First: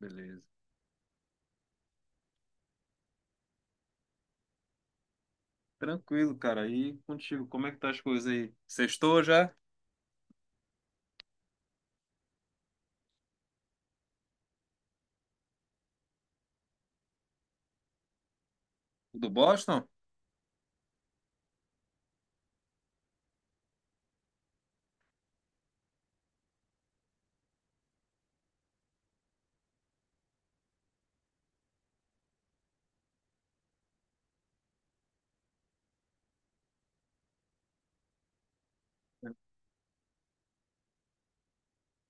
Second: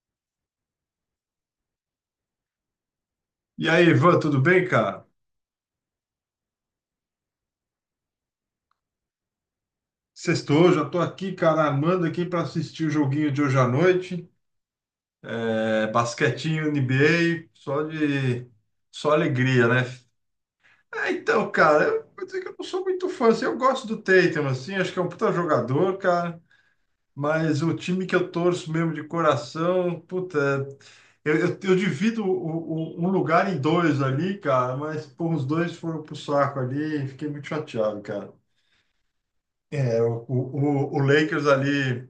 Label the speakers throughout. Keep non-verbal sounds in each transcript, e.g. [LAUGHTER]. Speaker 1: Beleza.
Speaker 2: E aí, Ivan, tudo bem, cara?
Speaker 1: Tranquilo, cara. E contigo, como é que tá as coisas aí? Sextou já?
Speaker 2: Sextou, já tô aqui, cara, amando aqui para assistir o joguinho de hoje à noite. É, basquetinho, NBA, só
Speaker 1: Do
Speaker 2: alegria, né?
Speaker 1: Boston?
Speaker 2: É, então, cara, eu vou dizer que eu não sou muito fã, assim, eu gosto do Tatum, assim, acho que é um puta jogador, cara, mas o time que eu torço mesmo de coração, puta, eu divido um lugar em dois ali, cara, mas, pô, os dois foram pro saco ali, fiquei muito chateado. É, o Lakers ali.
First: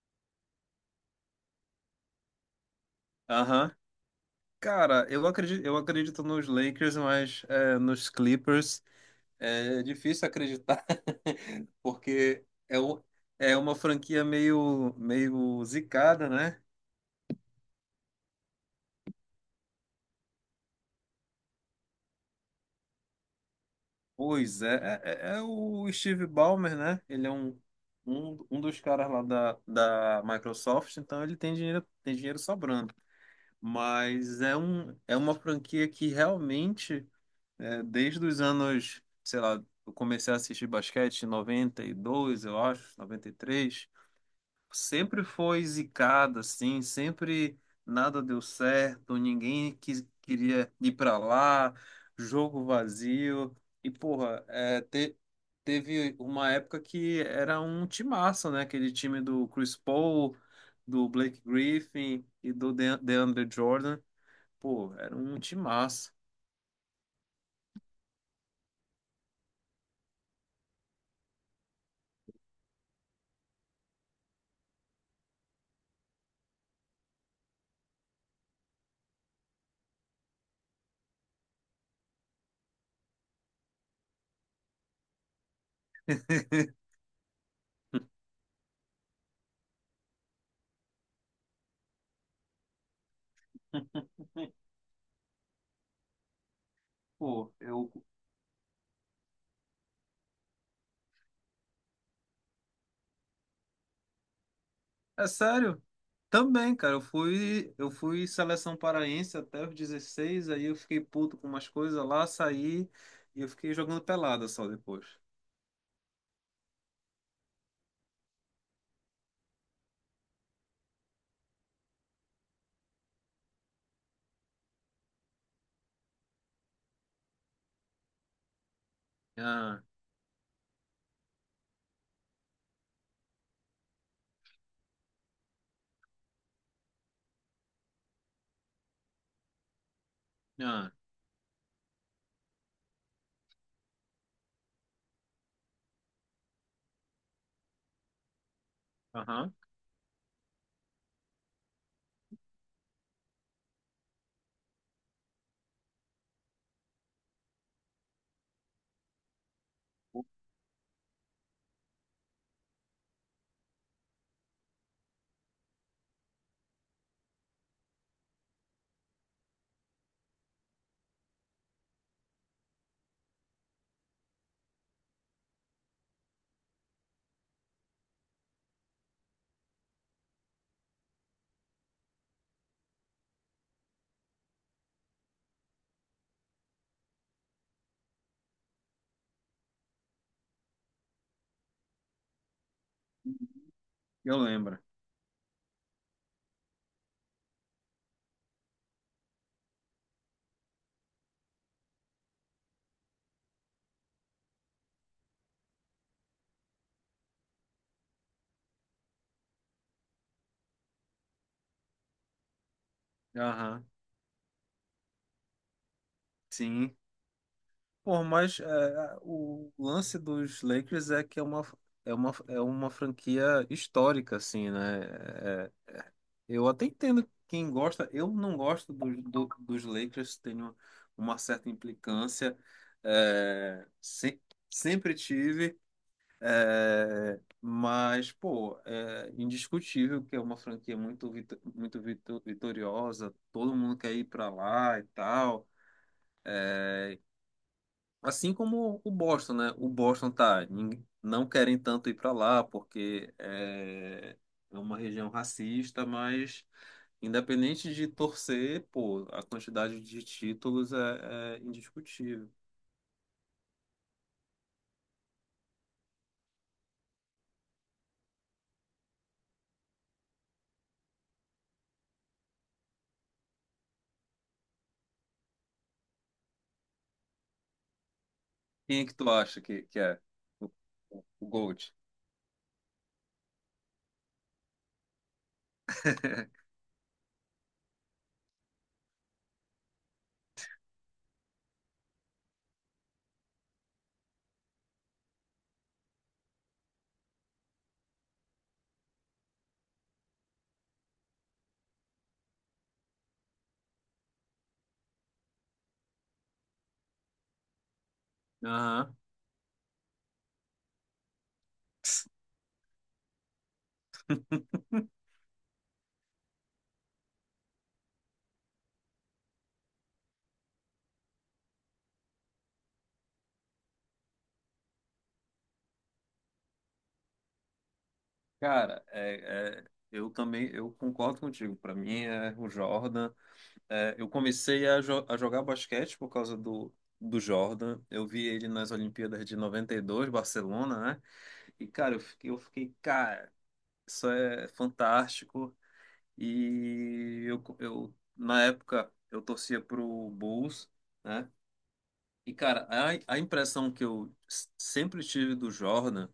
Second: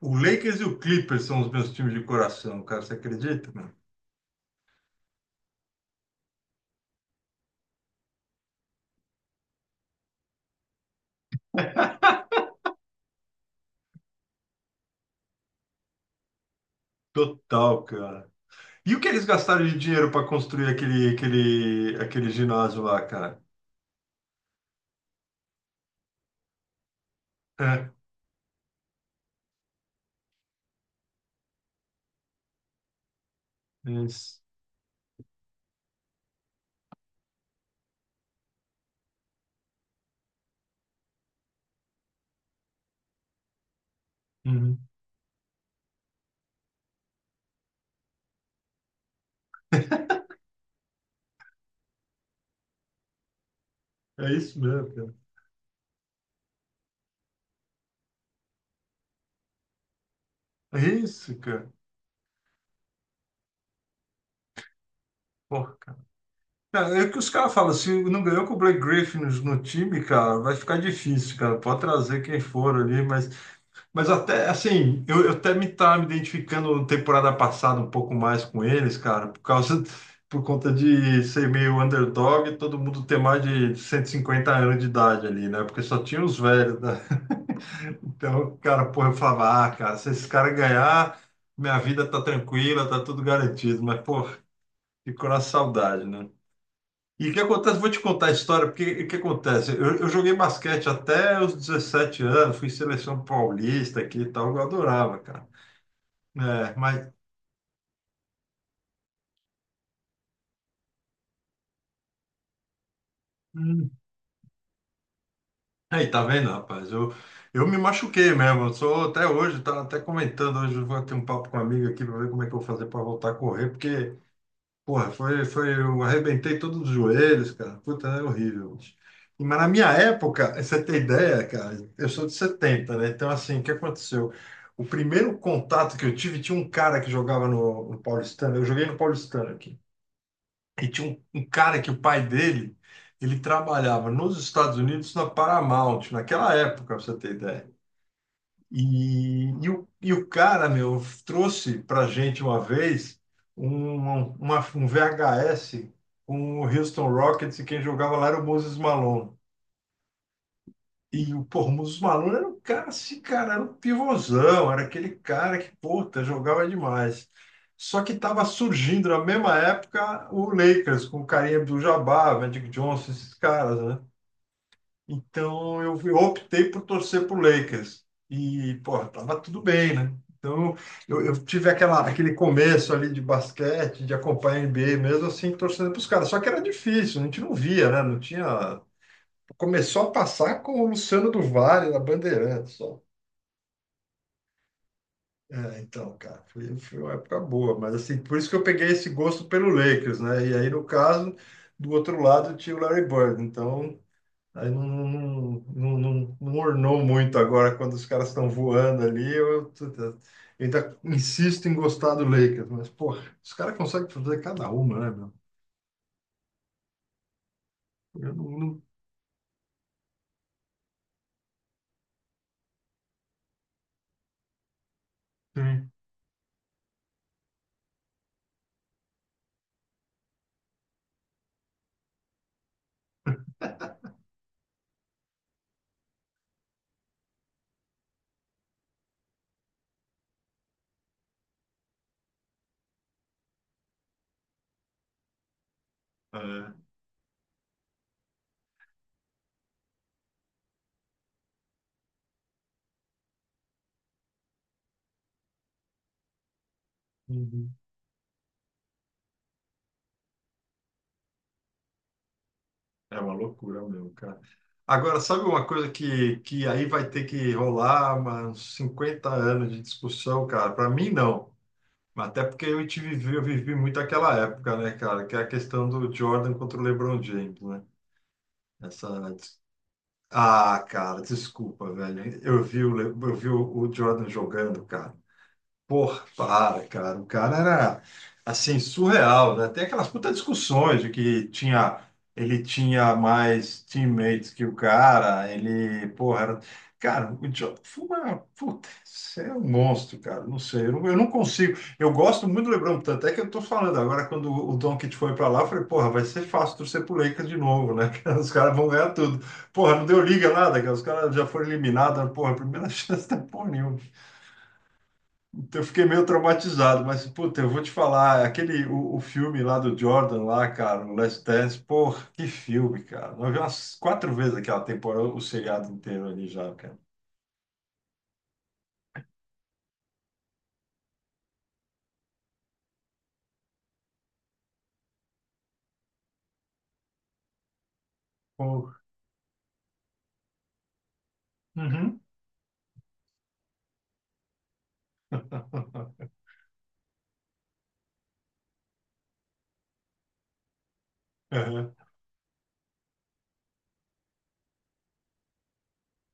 Speaker 2: O Lakers e o Clippers são os meus times de coração, cara. Você acredita, mano?
Speaker 1: Aham. Cara, eu acredito nos Lakers, mas é, nos Clippers é difícil acreditar, [LAUGHS] porque é uma franquia meio zicada, né?
Speaker 2: Total, cara. E o que eles gastaram de dinheiro para construir aquele ginásio lá, cara?
Speaker 1: Pois é, é o Steve Ballmer, né? Ele é um,
Speaker 2: É,
Speaker 1: um, um dos caras lá da Microsoft, então ele tem dinheiro sobrando.
Speaker 2: é
Speaker 1: Mas
Speaker 2: isso.
Speaker 1: é uma franquia que realmente, desde os anos, sei lá, eu comecei a assistir basquete em 92 eu acho, 93
Speaker 2: Uhum.
Speaker 1: sempre foi zicada, assim, sempre nada deu certo, ninguém quis, queria ir para lá, jogo vazio, e
Speaker 2: É
Speaker 1: porra,
Speaker 2: isso mesmo, cara.
Speaker 1: teve uma época que era um timaço, né, aquele time do Chris Paul,
Speaker 2: É
Speaker 1: do
Speaker 2: isso,
Speaker 1: Blake
Speaker 2: cara.
Speaker 1: Griffin e do DeAndre Jordan. Pô, era um time
Speaker 2: Porra, cara.
Speaker 1: massa.
Speaker 2: Cara, é o que os caras falam, se não ganhou com o Blake Griffin no time, cara, vai ficar difícil, cara. Pode trazer quem for ali. Mas até assim, eu até me estava me identificando na temporada passada um pouco mais com eles, cara, por conta de ser meio underdog e todo mundo ter mais de 150 anos de idade ali, né? Porque só tinha os velhos, né? Então, cara, porra, eu falava, ah, cara, se esses caras ganhar, minha vida tá tranquila, tá tudo garantido. Mas, pô, ficou na saudade, né? E o que
Speaker 1: Pô,
Speaker 2: acontece? Vou
Speaker 1: eu.
Speaker 2: te contar a história, porque o que acontece? Eu joguei basquete até os 17 anos, fui seleção paulista aqui e tal, eu adorava,
Speaker 1: É
Speaker 2: cara.
Speaker 1: sério?
Speaker 2: É,
Speaker 1: Também, cara. Eu
Speaker 2: mas
Speaker 1: fui, eu fui seleção paraense até os 16, aí eu fiquei puto com umas coisas lá, saí e eu fiquei
Speaker 2: hum,
Speaker 1: jogando pelada só depois.
Speaker 2: aí tá vendo, rapaz? Eu me machuquei mesmo. Eu sou até hoje, tá até comentando hoje, eu vou ter um papo com uma amiga aqui para ver como é que eu vou fazer para voltar a correr, porque, porra, eu arrebentei todos os joelhos, cara. Puta, é horrível, bicho. Mas na
Speaker 1: Ah,
Speaker 2: minha época, você tem ideia, cara, eu sou de setenta, né? Então, assim, o que aconteceu? O primeiro contato que eu tive tinha um cara que jogava no Paulistano, eu joguei no Paulistano aqui. E
Speaker 1: ah,
Speaker 2: tinha um cara que o pai dele, ele trabalhava nos Estados Unidos na Paramount, naquela época, pra você ter ideia. E,
Speaker 1: aham.
Speaker 2: e, o, e o cara, meu, trouxe pra gente uma vez um, um VHS com o Houston Rockets e quem jogava lá era o Moses Malone. E o pô, o Mussumano era um cara assim, cara, era um pivôzão, era aquele cara que, puta, jogava demais. Só que estava surgindo na mesma época o Lakers, com o Kareem Abdul-Jabbar, Magic Johnson, esses caras, né? Então eu optei por torcer pro Lakers. E, pô, tava tudo bem, né? Então eu tive aquele começo ali de basquete, de acompanhar a NBA mesmo, assim, torcendo pros caras. Só que era difícil, a gente não via, né? Não tinha. Começou a passar com o Luciano do Vale na Bandeirantes, só.
Speaker 1: Eu lembro.
Speaker 2: É, então, cara, foi uma época boa, mas assim, por isso que eu peguei esse gosto pelo Lakers, né? E aí, no caso, do outro lado tinha o Larry Bird, então aí não ornou muito agora quando os caras estão voando ali. Eu ainda insisto em gostar do Lakers, mas, porra, os caras
Speaker 1: Aham.
Speaker 2: conseguem fazer cada uma, né, meu?
Speaker 1: Sim. Pô,
Speaker 2: Eu não,
Speaker 1: mas
Speaker 2: não-.
Speaker 1: é, o lance dos Lakers é que é uma franquia histórica, assim, né?
Speaker 2: É.
Speaker 1: Eu até entendo quem gosta. Eu não gosto dos Lakers, tenho uma certa implicância. É, sempre tive. É, mas, pô, é indiscutível que é uma franquia muito vitoriosa. Todo mundo quer ir pra lá e tal. Assim como o Boston, né? O Boston tá. Não querem tanto ir pra lá porque é, é uma região racista, mas.
Speaker 2: Uhum.
Speaker 1: Independente de torcer, pô, a quantidade de títulos é indiscutível.
Speaker 2: É uma loucura mesmo, cara. Agora, sabe uma coisa que aí vai ter que rolar uns 50 anos de discussão, cara? Para mim, não. Mas até porque eu vivi muito aquela época, né, cara? Que é a questão do Jordan contra o LeBron James, né?
Speaker 1: Quem é
Speaker 2: Essa...
Speaker 1: que tu acha que é o,
Speaker 2: Ah, cara,
Speaker 1: o
Speaker 2: desculpa,
Speaker 1: GOAT?
Speaker 2: velho. Eu vi o Jordan jogando, cara. Porra, para, cara. O cara era, assim, surreal, né? Tem aquelas putas discussões de que ele tinha mais teammates que o cara, ele, porra, era... Cara, o Jordan foi uma... Puta, você é um monstro, cara. Não sei, eu não consigo. Eu gosto muito do LeBron, tanto é que eu tô falando agora, quando o Doncic foi pra lá, eu falei, porra, vai ser fácil torcer pro Lakers de novo, né? [LAUGHS] Os caras vão ganhar
Speaker 1: Aham.
Speaker 2: tudo. Porra, não deu liga nada, cara. Os caras já foram eliminados, porra, primeira [LAUGHS] chance da porra nenhuma. Eu fiquei meio traumatizado, mas, puta, eu vou te falar, o filme lá do Jordan, lá, cara, o Last Dance, porra, que filme, cara. Nós vimos umas quatro vezes aquela temporada, o seriado inteiro ali já, cara.
Speaker 1: Cara, é, é, eu também eu concordo contigo. Para mim é o Jordan. É, eu comecei a jogar basquete por causa do Jordan. Eu vi ele nas
Speaker 2: Porra.
Speaker 1: Olimpíadas de 92, Barcelona, né? E, cara, eu
Speaker 2: Uhum.
Speaker 1: fiquei, eu fiquei, cara, isso é fantástico.
Speaker 2: [LAUGHS]
Speaker 1: E eu na época, eu torcia pro Bulls, né?
Speaker 2: Aham.
Speaker 1: E, cara, a impressão que eu sempre tive do Jordan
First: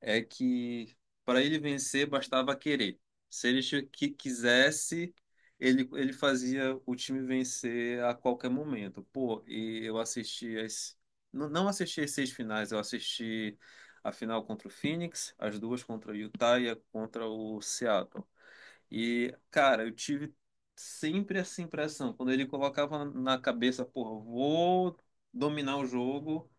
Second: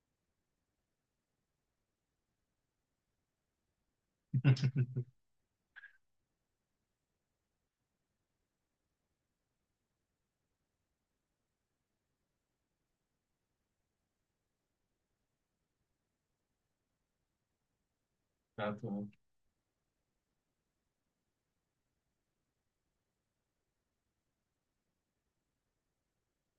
Speaker 1: é que para ele vencer bastava querer. Se ele que quisesse, ele fazia o time vencer a qualquer momento. Pô, e eu assisti as. Não assisti as seis finais, eu assisti a final contra o Phoenix, as duas contra o Utah e a contra o Seattle. E, cara, eu tive sempre essa impressão. Quando ele colocava na cabeça, porra, vou dominar o jogo,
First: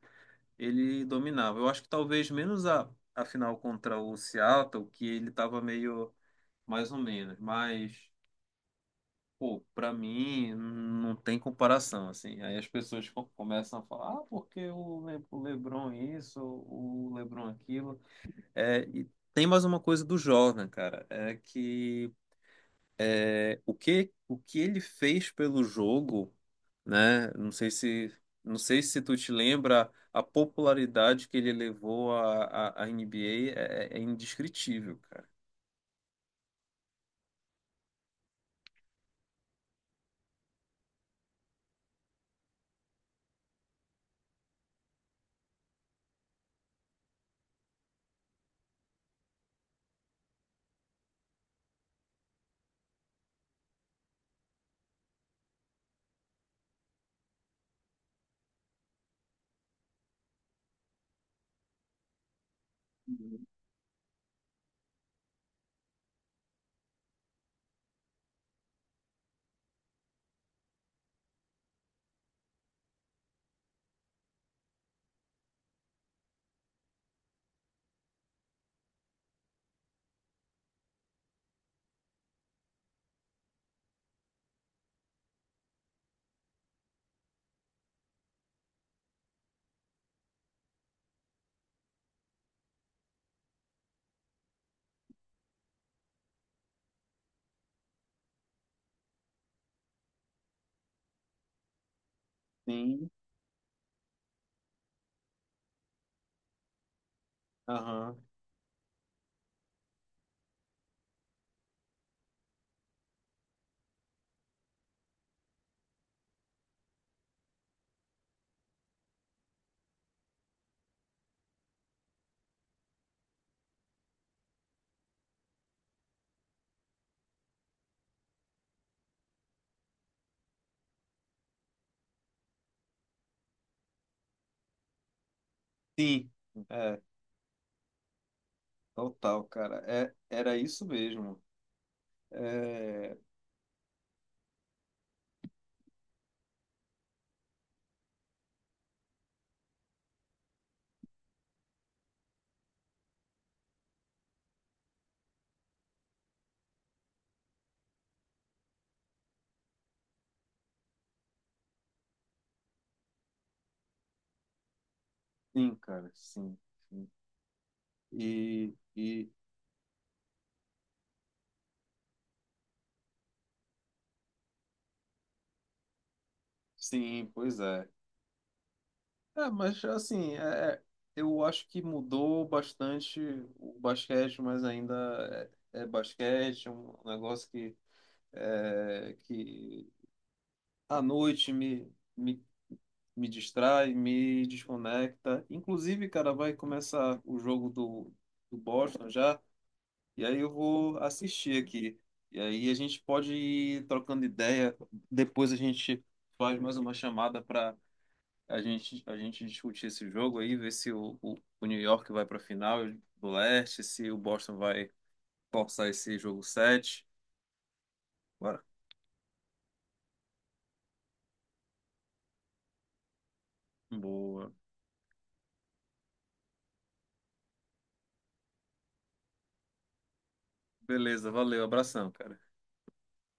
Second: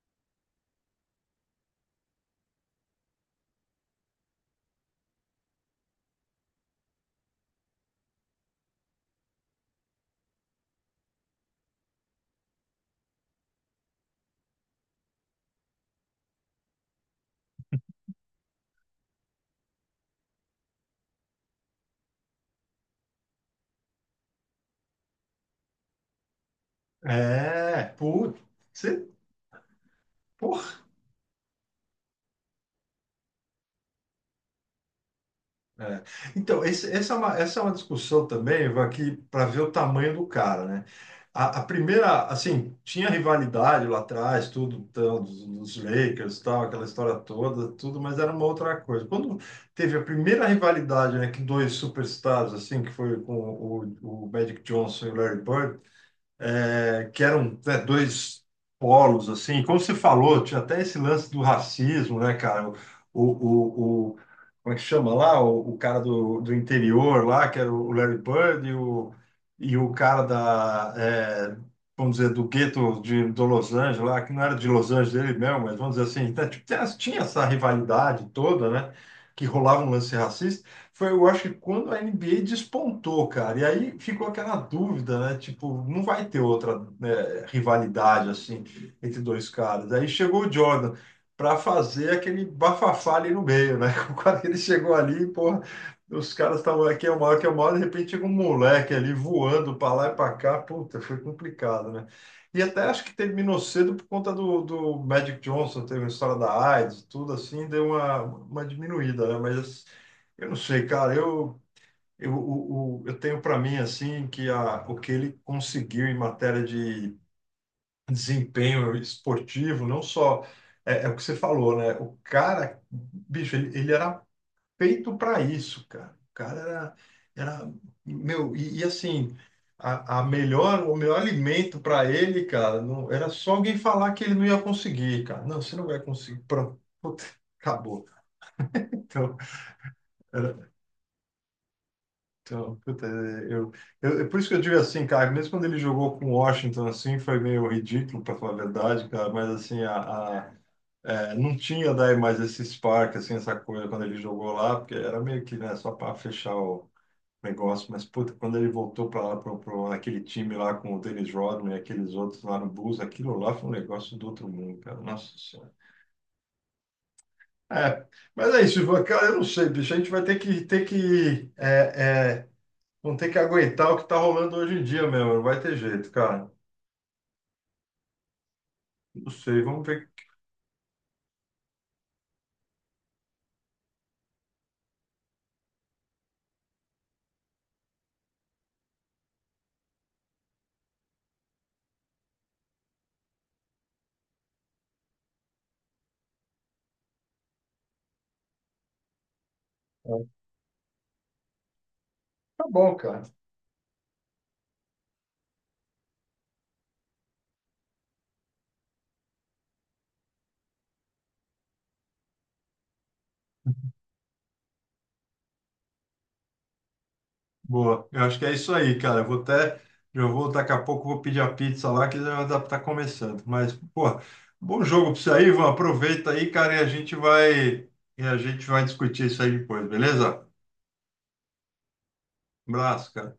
Speaker 1: ele dominava. Eu acho que talvez menos a final contra o Seattle, que ele tava meio mais ou menos. Mas, pô, pra mim não tem comparação, assim. Aí as pessoas começam a falar, ah, porque o LeBron isso, o LeBron aquilo. É, e tem mais uma coisa do Jordan, cara, é que o que ele fez pelo jogo, né? Não sei
Speaker 2: É,
Speaker 1: se,
Speaker 2: puta,
Speaker 1: não sei se
Speaker 2: você,
Speaker 1: tu te lembra a
Speaker 2: porra.
Speaker 1: popularidade que ele levou à NBA é indescritível, cara.
Speaker 2: É. Então, essa é uma discussão também, Ivan, aqui para ver o tamanho do cara, né? A primeira, assim, tinha rivalidade lá atrás, tudo, tal, dos Lakers, tal, aquela história toda, tudo, mas era uma outra coisa. Quando teve a primeira rivalidade, né, que dois superstars, assim, que foi com o Magic Johnson e o Larry Bird, é, que eram, né, dois polos, assim, como você falou, tinha até esse lance do racismo, né, cara? O, o, o- Como é que chama lá? O cara do interior lá, que era o Larry Bird, e o cara da, é, vamos dizer, do gueto do Los Angeles lá, que não era de Los Angeles dele mesmo, mas vamos dizer assim, tá, tipo, tinha essa rivalidade toda, né? Que rolava um lance racista. Foi, eu acho que quando a NBA despontou, cara, e aí ficou aquela dúvida, né? Tipo, não vai ter outra, né, rivalidade assim entre dois caras. Aí chegou o Jordan para fazer aquele bafafá ali no meio, né? [LAUGHS] Quando ele chegou ali, porra, os caras estavam aqui é o maior, que é o maior, de repente chega um moleque ali voando para lá e para cá, puta, foi complicado, né? E até acho
Speaker 1: Sim,
Speaker 2: que terminou cedo por conta do Magic Johnson, teve a história da AIDS, tudo assim, deu
Speaker 1: aham.
Speaker 2: uma diminuída, né? Mas eu não sei, cara. Eu tenho para mim assim que o que ele conseguiu em matéria de desempenho esportivo, não só é o que você falou, né? O cara, bicho, ele era feito para isso, cara. O cara era meu assim a melhor o melhor alimento para ele, cara, não era só alguém falar que ele não ia conseguir, cara. Não, você não vai
Speaker 1: Sim,
Speaker 2: conseguir. Pronto,
Speaker 1: é,
Speaker 2: [LAUGHS] acabou. Então
Speaker 1: total, cara. É, era isso mesmo.
Speaker 2: Então, puta,
Speaker 1: É,
Speaker 2: é, é por isso que eu digo assim, cara, mesmo quando ele jogou com Washington, assim, foi meio ridículo, para falar a verdade, cara, mas assim, é, não tinha daí mais esse spark, assim, essa coisa quando ele jogou lá, porque era meio que, né, só para fechar o negócio, mas, puta, quando ele voltou para lá, aquele time lá com o Dennis Rodman e aqueles outros lá no Bulls, aquilo lá foi um negócio do outro mundo, cara, nossa senhora.
Speaker 1: sim, cara, sim, sim.
Speaker 2: É, mas é
Speaker 1: E,
Speaker 2: isso, Ivan, cara,
Speaker 1: e
Speaker 2: eu não sei, bicho, a gente vai ter que, é, é, vão ter que aguentar o que tá rolando hoje em dia mesmo. Não vai ter jeito, cara.
Speaker 1: sim, pois é.
Speaker 2: Não
Speaker 1: É,
Speaker 2: sei,
Speaker 1: mas
Speaker 2: vamos ver.
Speaker 1: assim, é- eu acho que mudou bastante o basquete, mas ainda é basquete, é um negócio que, que à noite me distrai, me desconecta. Inclusive, cara, vai começar o jogo do Boston já, e aí eu vou assistir aqui. E
Speaker 2: Tá
Speaker 1: aí a
Speaker 2: bom,
Speaker 1: gente
Speaker 2: cara.
Speaker 1: pode ir trocando ideia, depois a gente faz mais uma chamada para a gente discutir esse jogo aí, ver se o New York vai para a final do leste, se o Boston vai forçar esse jogo 7.
Speaker 2: Boa. Eu acho que é
Speaker 1: Bora.
Speaker 2: isso aí, cara. Eu vou até. Já vou, daqui a pouco, vou pedir a pizza lá, que já dá pra tá começando. Mas, pô,
Speaker 1: Boa.
Speaker 2: bom jogo pra você aí, Ivan. Aproveita aí, cara, e a gente vai. E a gente vai discutir isso aí depois, beleza?
Speaker 1: Beleza, valeu, abração, cara.
Speaker 2: Um abraço, cara.